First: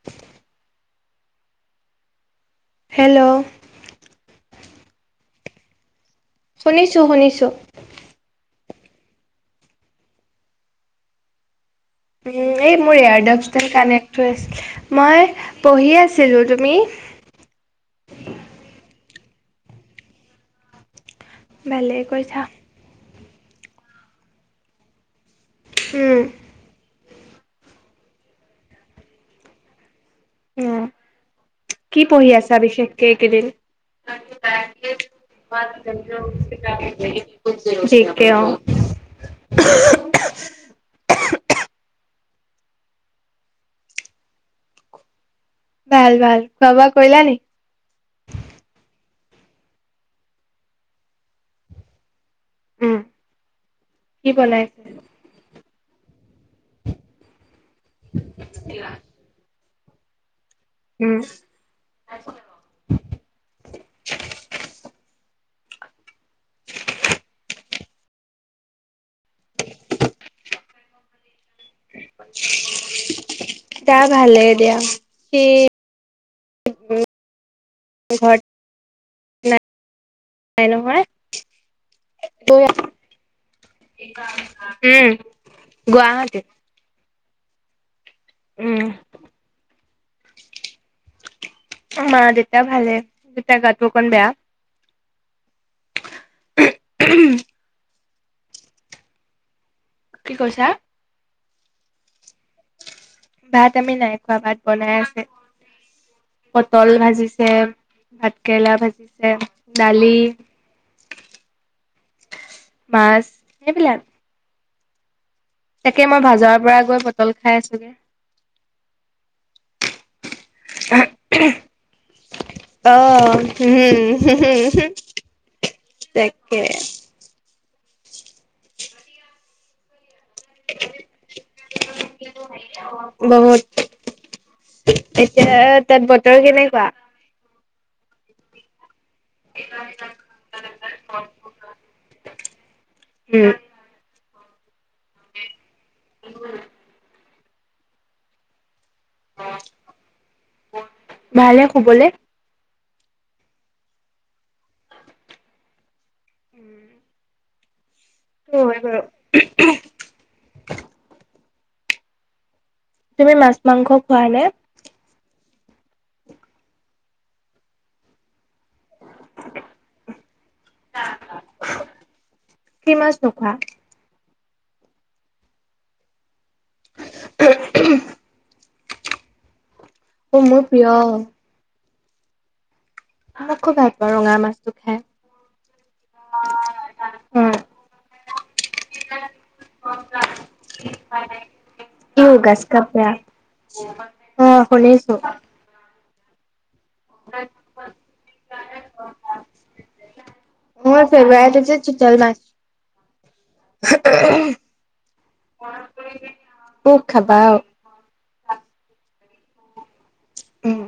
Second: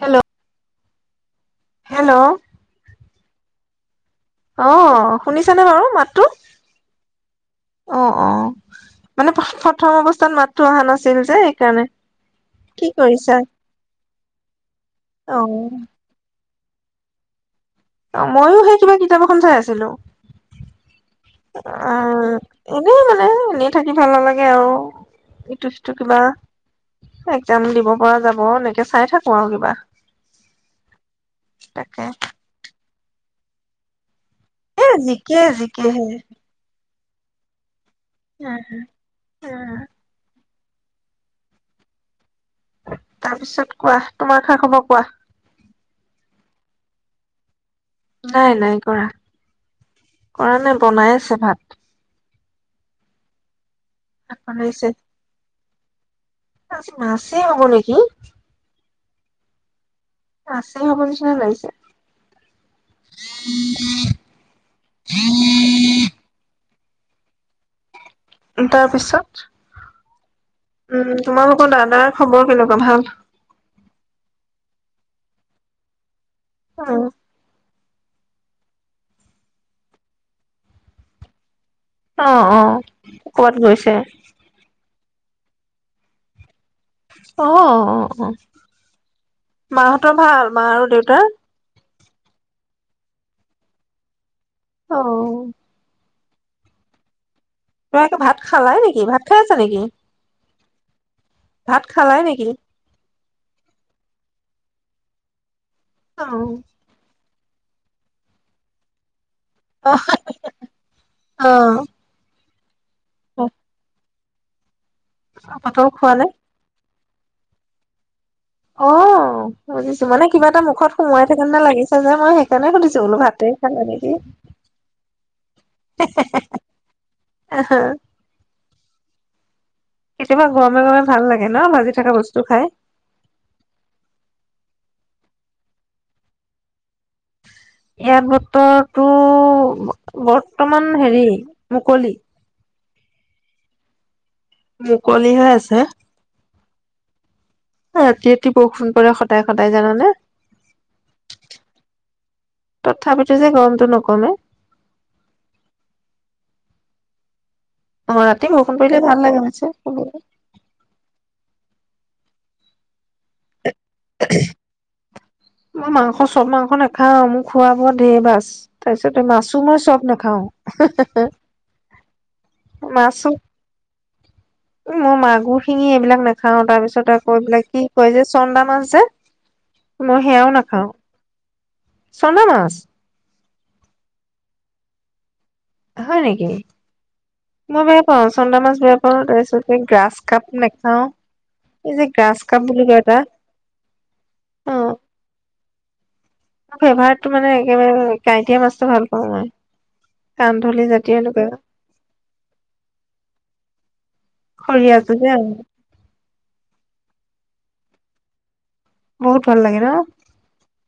Hello. Hello'- hello'- অ শুনিছানে বাৰু মাত শুনিছোঁ শুনিছোঁ। অ মানে প্ৰথম অৱস্থাত মাতটো অহা নাছিল যে সেইকাৰণে। উ এই কি মোৰ কৰিছা এয়াৰ [inaudible] কানেক্ট হৈ আছিল, মই অ পঢ়িয়ে আছিলো কি [unintelligible] খন চাই আছিলো। আ ভালে কৈছা এনেই মানে- এনেই থাকি ভাল নালাগে আৰু। ইটো সটো কিবা উম একদাম দিব পৰা যাব এনেকে চাই থাকো আৰু কিবা। উম, কি তাকে পঢ়ি আছা বিশেষ এইকেইদিন। এ জিকে জিকেহে [unintelligible] জি কে, অ'। [unintelligible] তাৰ পিছত কোৱা, তোমাৰ খা খবৰ কোৱা? ভাল-ভাল, খোৱা বোৱা কৰিলা নি? নাই-নাই কৰা, কৰা নাই বনাই আছে ভাত। উম। কি বনাইছে? আজি মাছেই হ'ব নে [inaudible] মাছেই হ'ব উম নিচিনা লাগিছে। [inaudible] তাৰ পিছত? উম। তোমালোকৰ দাদাৰ খবৰ কেনেকুৱা? ভাল? দা ভালে দিয়া, সি [unintelligible] [unintelligible] [unintelligible] নহয়। অ', অ', ক'বাত গৈছে? উম গুৱাহাটীত। অ'। উম। মাহঁতৰ ভাল? মা আৰু দেউতাৰ? অ', মা-দেতা ভালেই, দেতাৰ গাটো অকন বেয়া। অ'। তোমালোকে ভাত খালাই নেকি? ভাত খাই আছা নেকি? কি কৈছা? ভাত খালাই নেকি? ভাত আমি নাই খোৱা, ভাত বনাই আছে। অ পটল ভাজিছ [unintelligible] ভাত-কেৰেলা ভাজিছ [unintelligible] অহ দালি। মাছ অ এইবিলাক। পাতল তাকে খোৱা মই নাই ভাজাৰ পৰা গৈ প [unintelligible] খাই [unintelligible] অ' বুজিছো। মানে কিবা এটা মুখত সোমোৱাই থাকা যেন লাগিছে যে, মই সেইকাৰণে অ সুধিছোঁ বোলো, উম ভাতেই খালে নেকি। তাকে আহাঁ। কেতিয়াবা গৰমে গৰমে ভাল লাগে, ন? ভাজি থকা বস্তু খাই। এতিয়াহে, তাত বতৰ কেনেকুৱা? ইয়াত বতৰ টোৰ বৰ্তমান- হেৰি মুকলি। উম। মুকলিহৈ আছে। এ, ৰাতি ৰাতি বৰষুণ কৰে সদায়-সদায়, জানানে? ভালে শুবলে তথাপিতে যে, গ-অমটো নকমে। হম। অ', ৰাতি বৰষুণ পৰিলে ভাল লাগে, অৱশ্যে। তুমি মাছ, মাংস খোৱা নে? মই মাংস চব মাংস নাখাওঁ। মোৰ খোৱা বোৱা ঢেৰ বাছ। তাৰছতে মাছো মই চব নাখাওঁ। কি মাছ মাছো নোখোৱা উ, মই মাগুৰ, শিঙি এইবিলাক না খাওঁ। তাৰ পিছত, আকৌ এইবিলাক কি কয় যে, চন্দা মাছ [unintelligible] অ', সেয়াও মোৰ নাখাও প্ৰিয়। চন্দা মাছ? আমাক খুব ভাল পাওঁ, ৰঙা মাছটো খাই। হয় নেকি? হয় মই মনে [unintelligible] চন্দা মাছ, [unintelligible] তাৰছতে, গ্ৰাছ কাপ নাখাওঁ। এই যে গ্ৰাছ উগাছ কাপ বুলি কয়, কাপৰা এটা। অ'। [unintelligible] ফেভাৰটটো মানে একেবাৰে, কাঁইতীয়া মাছটো ভাল পাওঁ, মই। কান্ধলি মোৰ জাতীয়, ফেভাৰেট এনেকুৱাই, হৈছে চিতল মাছ [unintelligible] খৰিয়াটো যে [unintelligible] উস, খাবা আও। বহুত ভাল লাগে ন? উম।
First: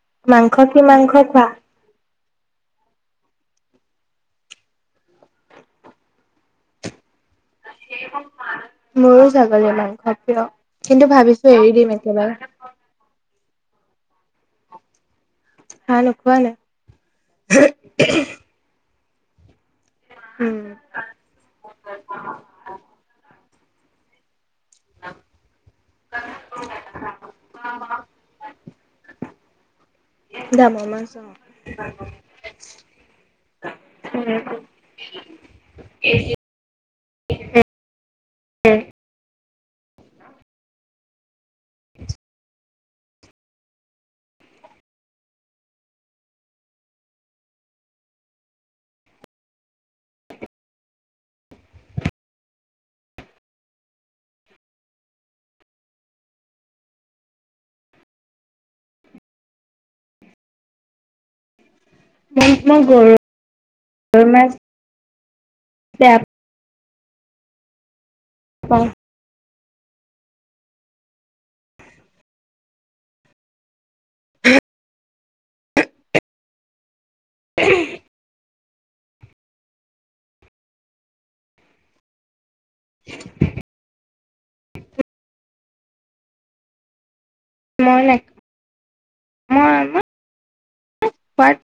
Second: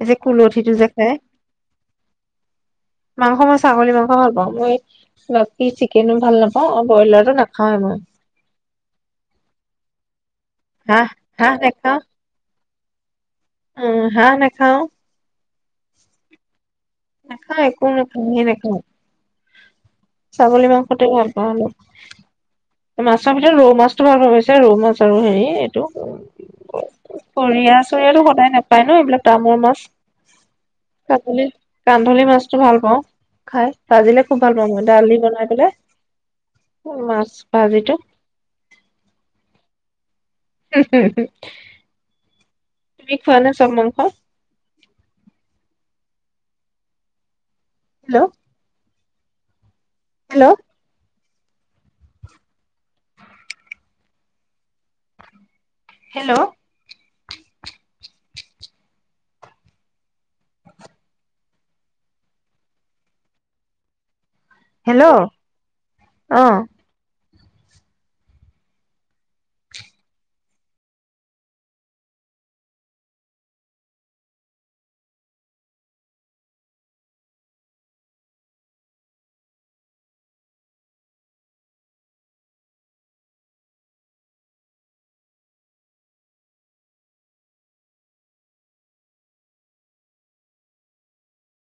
এই যে মাংস, কুলঠিটো কি যে মাংস খাই খোৱা? মাংস, মই ছাগলী মাংস ভাল পাওঁ। মই বাকী চিকেনো ভাল নাপাওঁ আৰু বইলাৰ নাখ [inaudible] মোৰো ছাগলী মাংস প্ৰিয়। হাঁহ কিন্তু ভাবিছো এৰি দিম একেবাৰে। অঁ, হাঁহ নেখাওঁ। [unintelligible] নেখায়, একো নাখাওঁ হি নাখাওঁ উম ছাগলী মাংসতে ভাল পাওঁ অলপ, মাছৰ এ ৰৌ মাছটো [unintelligible] ৰৌ মাছ আৰু হেৰি, এইটো সৰিয়া চৰিয়াতটো সদায় নাপায় ন, এইবিলাক টাও ম- মছ [unintelligible] মাছ, অ'। কান্ধলি মাছটো ভাল পাওঁ খাই, ভাজিলে খুব ভাল পাওঁ মই, দালি বনাই পেলাই মাছ ভাজিটো [inaudible] তুমি খোৱানে চব মাংস? হেল্ল' হেল্ল' হেল্ল' [unintelligible] মই গৰু হেল্ল', অ'। [inaudible] [unintelligible] [unintelligible] মই নাই, মই [inaudible]